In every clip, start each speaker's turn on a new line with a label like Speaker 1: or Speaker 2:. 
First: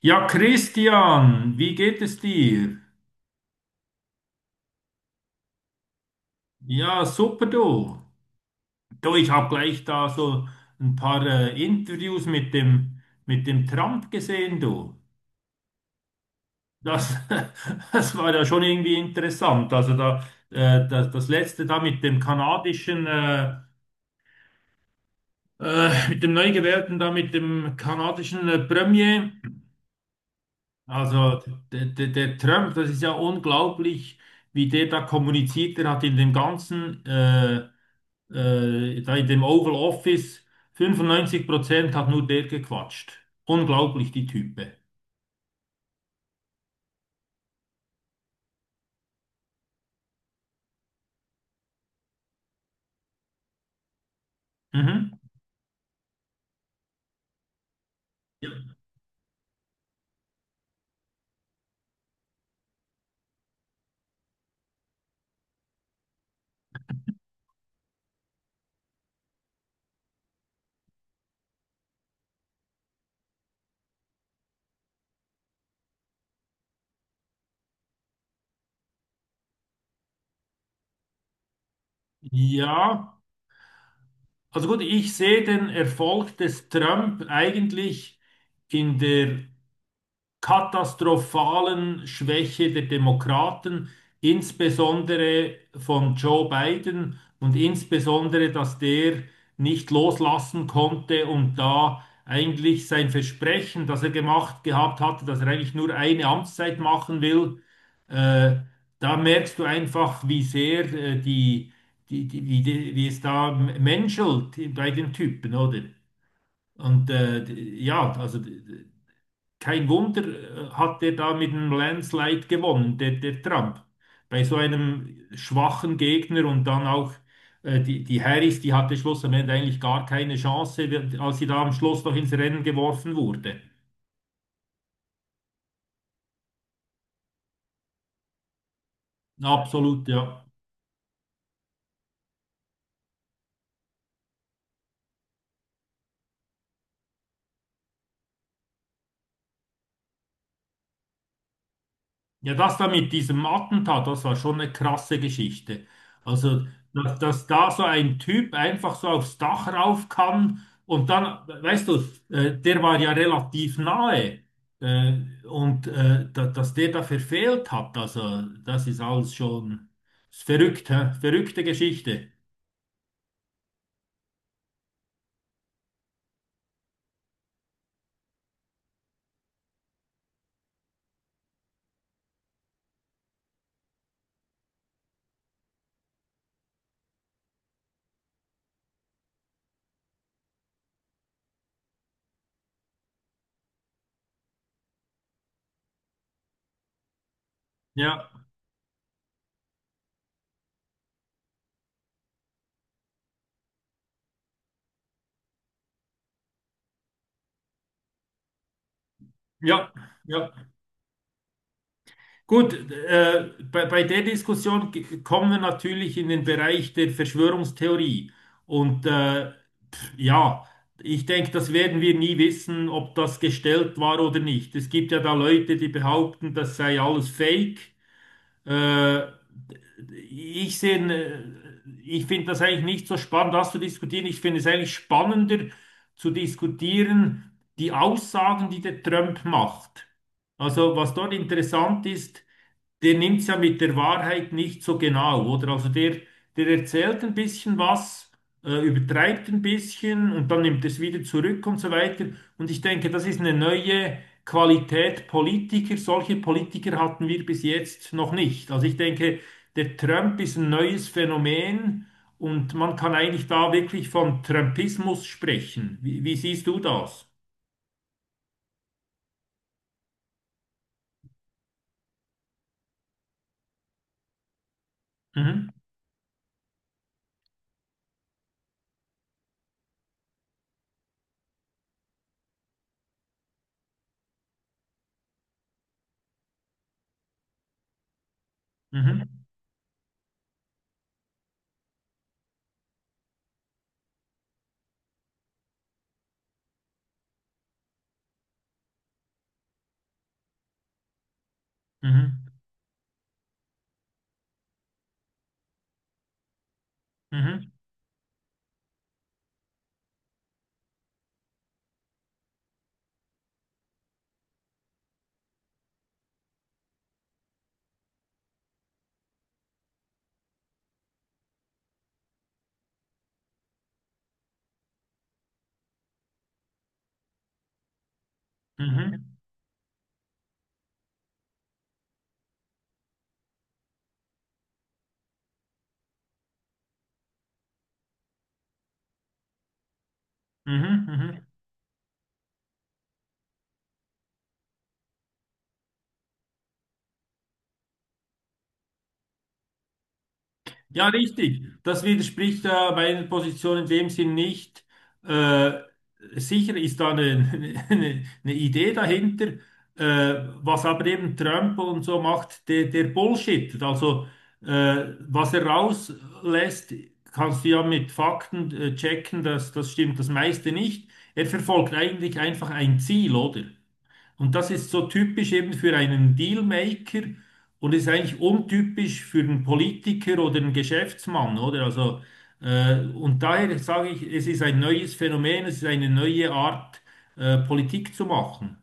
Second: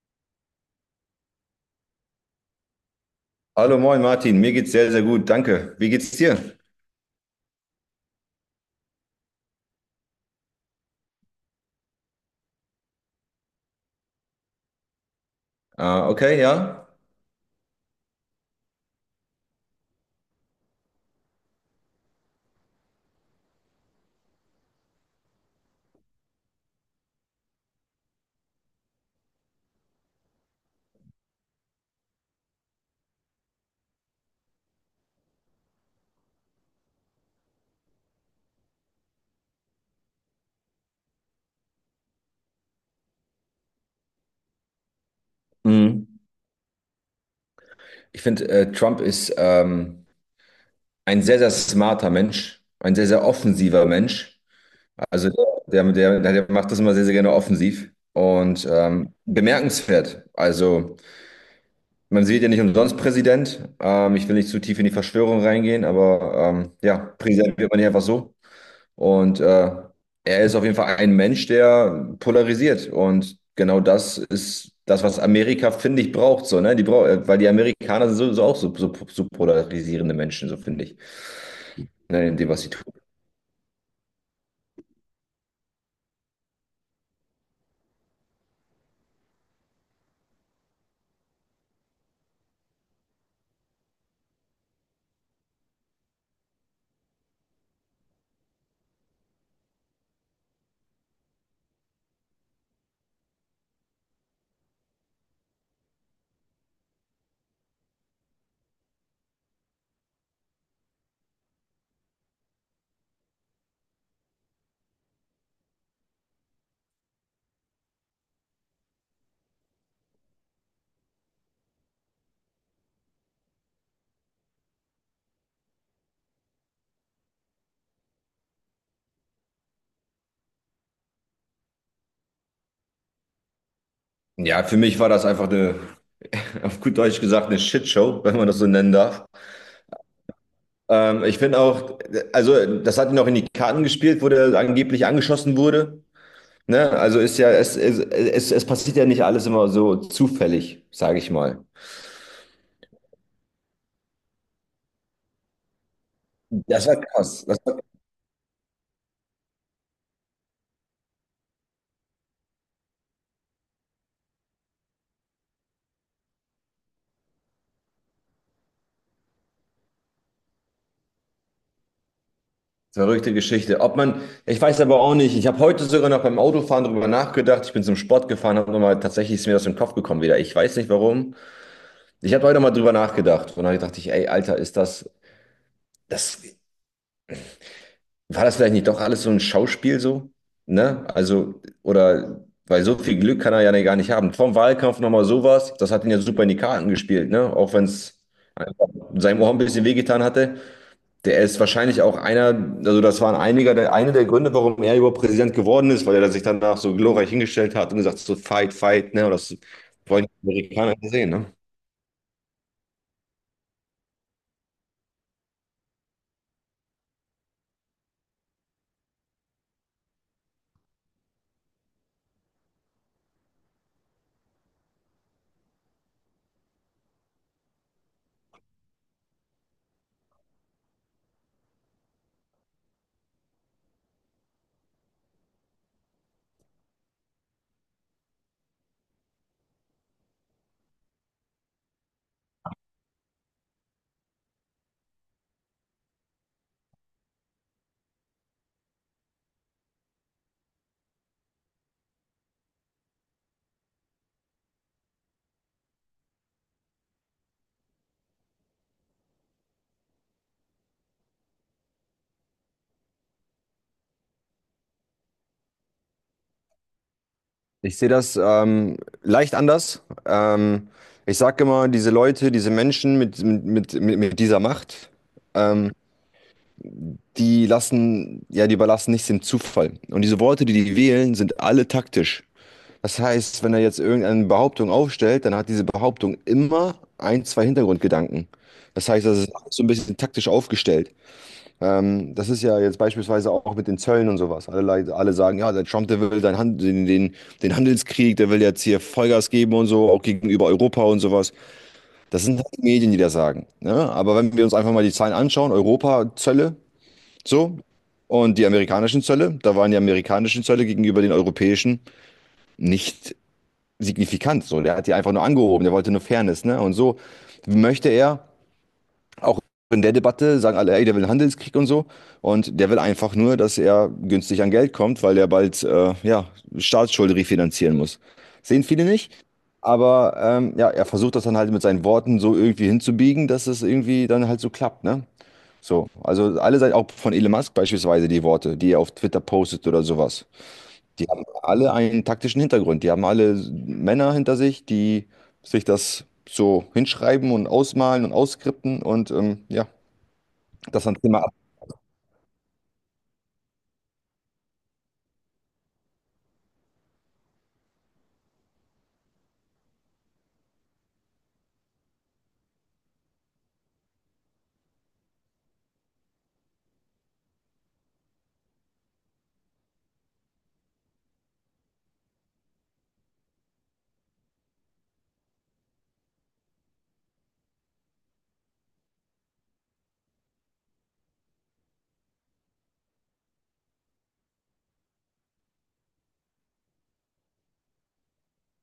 Speaker 1: Ja, Christian, wie geht es dir?
Speaker 2: Hallo, moin Martin, mir geht's sehr, sehr gut, danke. Wie geht's dir?
Speaker 1: Ja, super du. Du, ich habe gleich da so ein paar Interviews mit mit dem Trump gesehen, du.
Speaker 2: Ah, okay, ja.
Speaker 1: Das, das war ja schon irgendwie interessant. Also da, das letzte da mit dem mit dem neu gewählten da, mit dem kanadischen Premier. Also der Trump, das ist ja unglaublich, wie der da kommuniziert. Der hat in dem da in dem Oval Office, 95% hat nur der gequatscht. Unglaublich, die Type.
Speaker 2: Mhm. Ich finde, Trump ist ein sehr, sehr smarter Mensch, ein sehr, sehr offensiver Mensch.
Speaker 1: Mhm.
Speaker 2: Also der macht das immer sehr, sehr gerne offensiv und bemerkenswert. Also man sieht ja nicht umsonst Präsident. Ich will nicht zu tief in die Verschwörung reingehen, aber ja, Präsident wird man ja einfach so. Und er ist auf jeden Fall ein Mensch, der polarisiert. Und genau das ist das, was Amerika, finde ich, braucht. So, ne? Die brau weil die Amerikaner sind so, so auch so polarisierende Menschen, so finde ich, ne? In dem, was sie tun.
Speaker 1: Ja, also gut, ich sehe den Erfolg des Trump eigentlich in der katastrophalen Schwäche der Demokraten, insbesondere von Joe Biden und insbesondere, dass der nicht loslassen konnte und da eigentlich sein Versprechen, das er gemacht gehabt hatte, dass er eigentlich nur eine Amtszeit machen will, äh, da merkst du einfach, wie sehr wie es da menschelt bei den Typen, oder? Und ja, also kein Wunder hat der da mit einem Landslide gewonnen, der Trump. Bei so einem schwachen Gegner und dann auch die Harris, die hatte schlussendlich eigentlich gar keine Chance, als sie da am Schluss noch ins Rennen geworfen wurde.
Speaker 2: Ja, für mich war das einfach eine, auf gut Deutsch gesagt, eine Shitshow, wenn man das so nennen darf.
Speaker 1: Absolut, ja.
Speaker 2: Ich finde auch, also das hat ihn auch in die Karten gespielt, wo der angeblich angeschossen wurde. Ne? Also ist ja, es passiert ja nicht alles immer so zufällig, sage ich mal.
Speaker 1: Ja, das da mit diesem Attentat, das war schon eine krasse Geschichte. Also,
Speaker 2: Das war
Speaker 1: dass,
Speaker 2: krass.
Speaker 1: dass da so ein Typ einfach so aufs Dach rauf kann und dann, weißt du, der war ja relativ nahe äh, und dass der da verfehlt hat, also das ist alles schon ist verrückt, hä? Verrückte Geschichte.
Speaker 2: Verrückte Geschichte. Ob man, ich weiß aber auch nicht. Ich habe heute sogar noch beim Autofahren drüber nachgedacht. Ich bin zum Sport gefahren, habe nochmal, tatsächlich ist mir das im Kopf gekommen wieder. Ich weiß nicht warum. Ich habe heute mal drüber nachgedacht und dann dachte ich, ey, Alter, ist das, war das vielleicht nicht doch alles so ein Schauspiel so? Ne? Also, oder, weil so viel Glück kann er ja gar nicht haben. Vom Wahlkampf nochmal sowas, das hat ihn ja super in die Karten gespielt, ne? Auch wenn es
Speaker 1: Ja,
Speaker 2: einfach seinem Ohr ein bisschen wehgetan hatte. Der ist wahrscheinlich auch einer, also das waren einige der, eine der Gründe, warum er überhaupt Präsident geworden ist, weil er sich danach so glorreich hingestellt hat und gesagt hat, so fight, fight, ne? Und das
Speaker 1: ja,
Speaker 2: wollen die
Speaker 1: ja.
Speaker 2: Amerikaner nicht sehen, ne?
Speaker 1: Gut, bei der Diskussion kommen wir natürlich in den Bereich der Verschwörungstheorie. Und ja, ich denke, das werden wir nie wissen, ob das gestellt war oder nicht. Es gibt ja da Leute, die behaupten, das sei alles Fake. Äh, ich finde das eigentlich nicht so spannend, das zu diskutieren. Ich finde es eigentlich spannender zu diskutieren, die Aussagen, die der Trump macht. Also, was dort interessant ist, der nimmt es ja mit der Wahrheit nicht so genau, oder? Der erzählt ein bisschen was, übertreibt ein bisschen und dann nimmt es wieder zurück und so weiter. Und ich denke, das ist eine neue Qualität Politiker. Solche Politiker hatten wir bis jetzt noch nicht. Also ich denke, der Trump ist ein neues Phänomen und man kann eigentlich da wirklich von Trumpismus sprechen. Wie siehst du das?
Speaker 2: Ich sehe das leicht anders. Ich sage immer, diese Leute, diese Menschen mit dieser Macht,
Speaker 1: Mhm.
Speaker 2: ähm, die lassen, ja, die überlassen nichts dem Zufall. Und diese Worte, die die wählen, sind alle taktisch. Das heißt, wenn er jetzt irgendeine Behauptung aufstellt, dann hat diese Behauptung immer ein, zwei Hintergrundgedanken. Das heißt, das
Speaker 1: Mhm.
Speaker 2: ist so ein bisschen taktisch aufgestellt. Das ist ja jetzt beispielsweise auch mit den Zöllen und sowas. Alle sagen, ja, der Trump, der will den Handelskrieg, der will jetzt hier Vollgas geben und so, auch gegenüber Europa und sowas. Das
Speaker 1: Mhm.
Speaker 2: sind halt die Medien, die das sagen. Ne? Aber wenn wir uns einfach mal die Zahlen anschauen, Europa, Zölle,
Speaker 1: Mhm.
Speaker 2: so. Und die amerikanischen Zölle, da waren die amerikanischen Zölle gegenüber den europäischen nicht signifikant. So, der hat die einfach nur angehoben, der wollte nur Fairness, ne? Und so möchte er, auch in der Debatte sagen alle, ey, der will einen Handelskrieg und so. Und der will einfach nur, dass er günstig an Geld kommt, weil er bald, ja, Staatsschulden refinanzieren muss. Sehen viele nicht.
Speaker 1: Mhm.
Speaker 2: Aber ja, er versucht das dann halt mit seinen Worten so irgendwie hinzubiegen, dass es irgendwie dann halt so klappt, ne? So, also alle Seiten, auch von Elon Musk beispielsweise die Worte, die er auf Twitter postet oder sowas,
Speaker 1: Mhm.
Speaker 2: die
Speaker 1: Mhm.
Speaker 2: haben
Speaker 1: Mhm.
Speaker 2: alle einen taktischen Hintergrund. Die haben alle Männer hinter sich, die sich das so hinschreiben und ausmalen und ausskripten und ja, das
Speaker 1: Ja,
Speaker 2: dann immer ab.
Speaker 1: richtig. Das widerspricht meiner Position in dem Sinn nicht. Äh, sicher ist da eine Idee dahinter, äh, was aber eben Trump und so macht, der Bullshit. Also was er rauslässt, kannst du ja mit Fakten checken, dass das stimmt das meiste nicht. Er verfolgt eigentlich einfach ein Ziel, oder? Und das ist so typisch eben für einen Dealmaker und ist eigentlich untypisch für einen Politiker oder einen Geschäftsmann, oder? Also, und daher sage ich, es ist ein neues Phänomen, es ist eine neue Art, Politik zu machen.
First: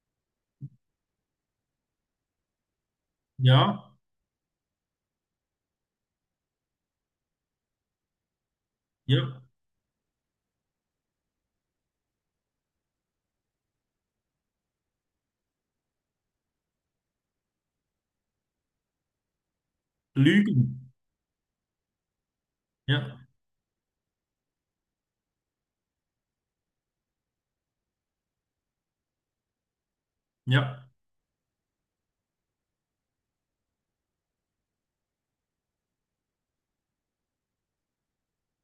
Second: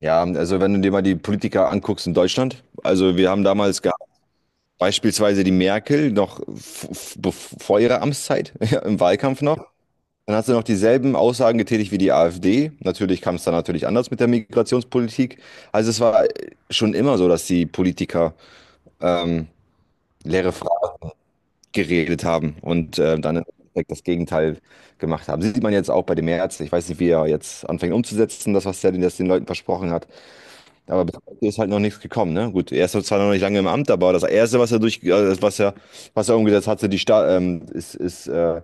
Speaker 2: Ja, also wenn du dir mal die Politiker anguckst in Deutschland, also wir haben damals
Speaker 1: Ja,
Speaker 2: gehabt, beispielsweise die Merkel noch vor ihrer Amtszeit, ja, im
Speaker 1: ja,
Speaker 2: Wahlkampf noch, dann hast du noch dieselben Aussagen getätigt wie die AfD. Natürlich kam es dann natürlich anders mit der Migrationspolitik. Also es war schon immer so, dass die Politiker ähm, leere
Speaker 1: Lügen.
Speaker 2: Fragen geredet haben und
Speaker 1: Ja,
Speaker 2: dann im Endeffekt das Gegenteil gemacht haben. Sieht man jetzt auch bei dem März. Ich weiß nicht, wie er jetzt anfängt umzusetzen, das, was er das den Leuten versprochen hat.
Speaker 1: ja.
Speaker 2: Aber bis heute ist halt noch nichts gekommen, ne? Gut, er ist zwar noch nicht lange im Amt, aber das Erste, was er was er umgesetzt hatte, die Sta ist, ist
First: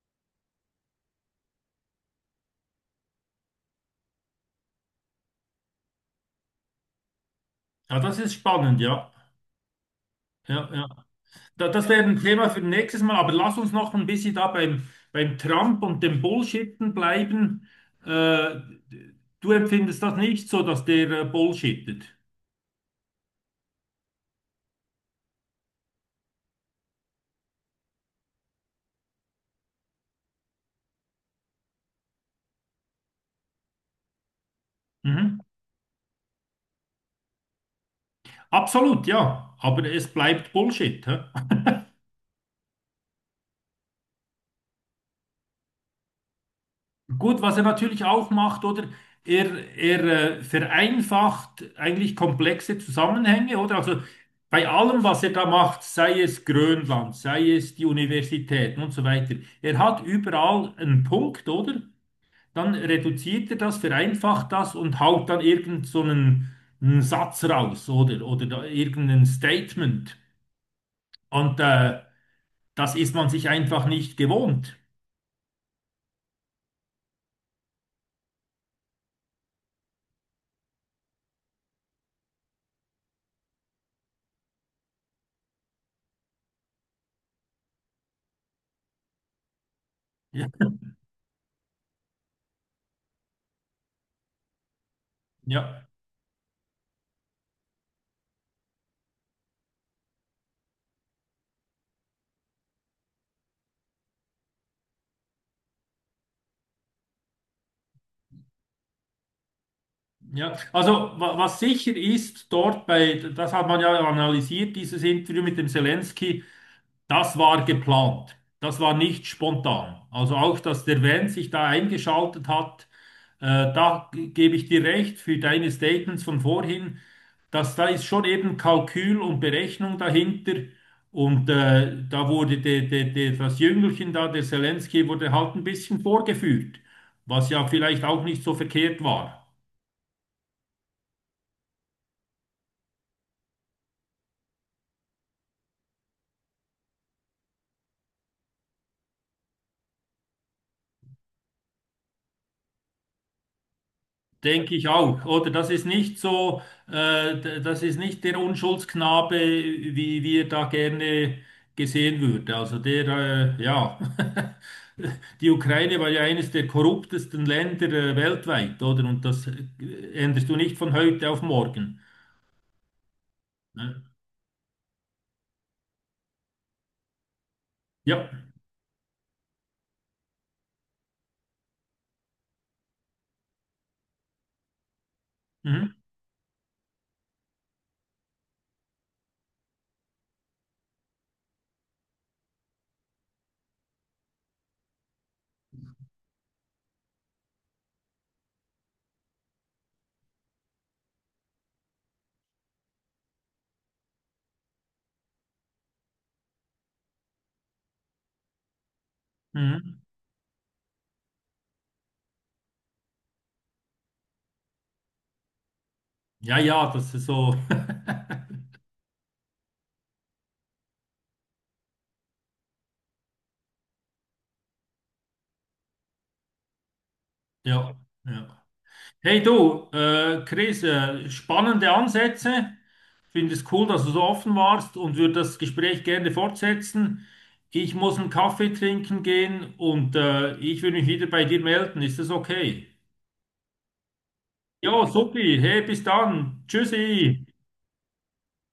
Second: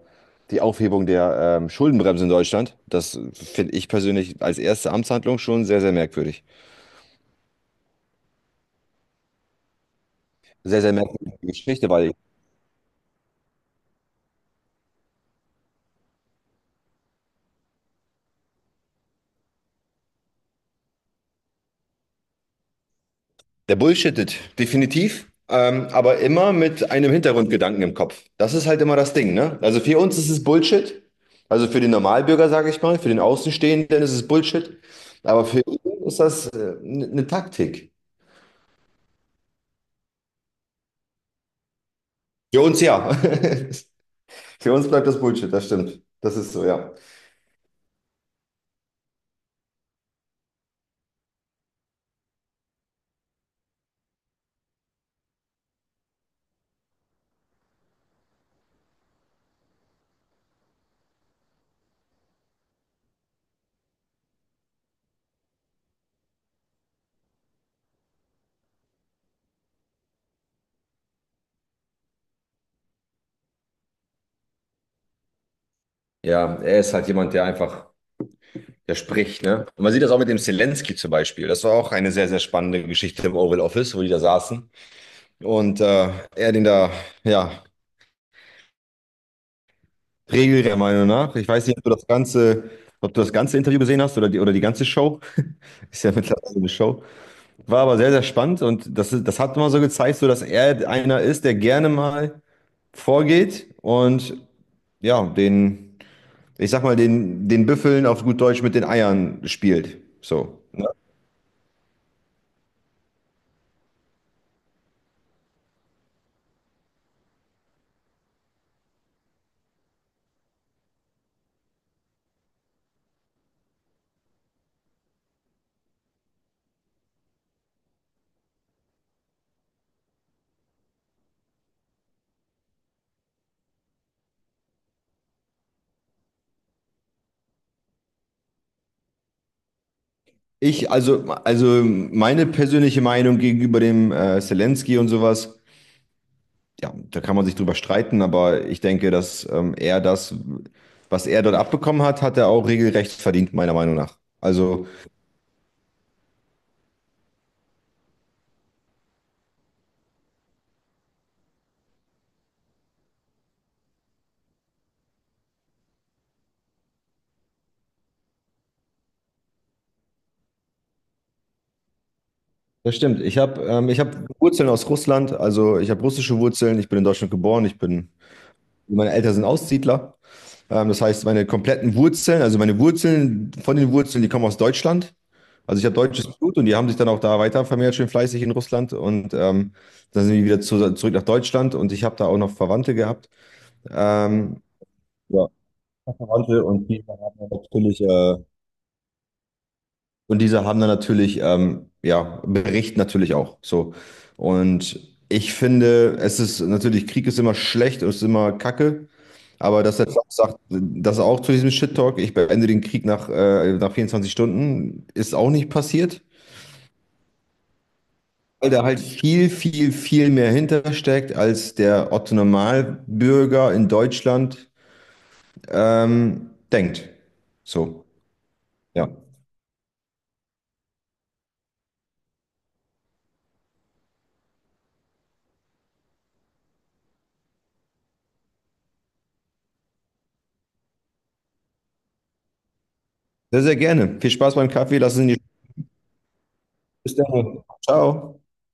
Speaker 2: die Aufhebung der Schuldenbremse in Deutschland. Das finde ich persönlich als erste Amtshandlung schon sehr, sehr merkwürdig.
Speaker 1: Ja, das ist spannend, ja. Ja,
Speaker 2: Sehr,
Speaker 1: ja.
Speaker 2: sehr merkwürdige
Speaker 1: Da,
Speaker 2: Geschichte,
Speaker 1: das wäre
Speaker 2: weil
Speaker 1: ein Thema für nächstes Mal, aber lass uns noch ein bisschen da beim Trump und dem Bullshitten bleiben. Äh, du empfindest das nicht so, dass der Bullshittet.
Speaker 2: der bullshittet, definitiv, aber immer mit einem Hintergrundgedanken im Kopf. Das ist halt immer das Ding, ne? Also für uns ist es Bullshit, also für den Normalbürger, sage ich mal, für den Außenstehenden ist es Bullshit,
Speaker 1: Mhm.
Speaker 2: aber für ihn ist das eine Taktik.
Speaker 1: Absolut, ja, aber es bleibt Bullshit. Hä?
Speaker 2: Für uns ja. Für uns bleibt das Bullshit, das stimmt. Das ist so, ja.
Speaker 1: Gut, was er natürlich auch macht, oder? Er vereinfacht eigentlich komplexe Zusammenhänge, oder? Also bei allem, was er da macht, sei es Grönland, sei es die Universitäten und so weiter, er hat überall einen Punkt, oder? Dann reduziert er das, vereinfacht das und haut dann irgend so einen, einen Satz raus oder da irgendein Statement. Und das ist man sich einfach nicht gewohnt.
Speaker 2: Ja, er ist halt jemand, der einfach, der spricht, ne? Und man sieht das auch mit dem Zelensky zum Beispiel. Das war auch eine sehr, sehr spannende Geschichte im Oval Office, wo die da saßen. Und er den da, ja,
Speaker 1: Ja,
Speaker 2: Regel der Meinung nach. Ich weiß nicht, ob du das ganze, ob du das ganze Interview gesehen hast oder die ganze Show.
Speaker 1: ja.
Speaker 2: Ist ja mittlerweile so eine Show. War aber sehr, sehr spannend und das, das hat immer so gezeigt, so dass er einer ist, der gerne mal vorgeht und ja, den, ich sag mal, den Büffeln auf gut Deutsch mit den Eiern spielt.
Speaker 1: Ja.
Speaker 2: So, ne?
Speaker 1: Also wa was sicher ist dort bei, das hat man ja analysiert, dieses Interview mit dem Zelensky, das war geplant. Das war nicht spontan. Also auch, dass der Van sich da eingeschaltet hat, äh, gebe ich dir recht für deine Statements von vorhin, dass da ist schon eben Kalkül und Berechnung dahinter. Und da wurde das Jüngelchen da, der Selenskyj, wurde halt ein bisschen vorgeführt, was ja vielleicht auch nicht so verkehrt war.
Speaker 2: Ich, also meine persönliche Meinung gegenüber dem Zelensky und sowas. Ja, da kann man sich drüber streiten, aber ich denke, dass er das, was er dort abbekommen hat, hat er auch regelrecht verdient, meiner Meinung nach.
Speaker 1: Denke
Speaker 2: Also,
Speaker 1: ich auch, oder? Das ist nicht der Unschuldsknabe, wie wir da gerne gesehen würde. Also, ja, die Ukraine war ja eines der korruptesten Länder, weltweit, oder? Und das änderst du nicht von heute auf morgen.
Speaker 2: das stimmt. Ich habe ich
Speaker 1: Ne?
Speaker 2: hab Wurzeln aus Russland, also ich habe russische Wurzeln, ich bin in Deutschland geboren, ich bin,
Speaker 1: Ja,
Speaker 2: meine Eltern sind Aussiedler. Das heißt, meine kompletten Wurzeln, also meine Wurzeln von den Wurzeln, die kommen aus Deutschland. Also ich habe
Speaker 1: mhm.
Speaker 2: deutsches Blut und die haben sich dann auch da weiter vermehrt, schön fleißig in Russland. Und dann sind wir wieder zurück nach Deutschland und ich habe da auch noch Verwandte gehabt. Ähm, ja, Verwandte und die haben dann natürlich, ja, Bericht natürlich auch. So. Und ich finde, es ist natürlich, Krieg ist immer schlecht und ist immer Kacke. Aber dass
Speaker 1: Mhm.
Speaker 2: er auch sagt, dass er auch zu diesem Shit-Talk, ich beende den Krieg nach, nach 24 Stunden, ist auch nicht passiert.
Speaker 1: Ja, ja, das ist so.
Speaker 2: Weil da halt viel, viel, viel mehr hintersteckt, als der Otto Normalbürger in Deutschland denkt.
Speaker 1: Ja,
Speaker 2: So,
Speaker 1: ja.
Speaker 2: ja.
Speaker 1: Hey du, Chris, spannende Ansätze. Finde es cool, dass du so offen warst und würde das Gespräch gerne fortsetzen. Ich muss einen Kaffee trinken gehen und ich will mich wieder bei dir melden. Ist das okay?
Speaker 2: Sehr, sehr gerne. Viel Spaß beim Kaffee.
Speaker 1: Ja,
Speaker 2: Lass es in die
Speaker 1: supi. Hey, bis dann.
Speaker 2: Bis
Speaker 1: Tschüssi.
Speaker 2: dann. Ciao.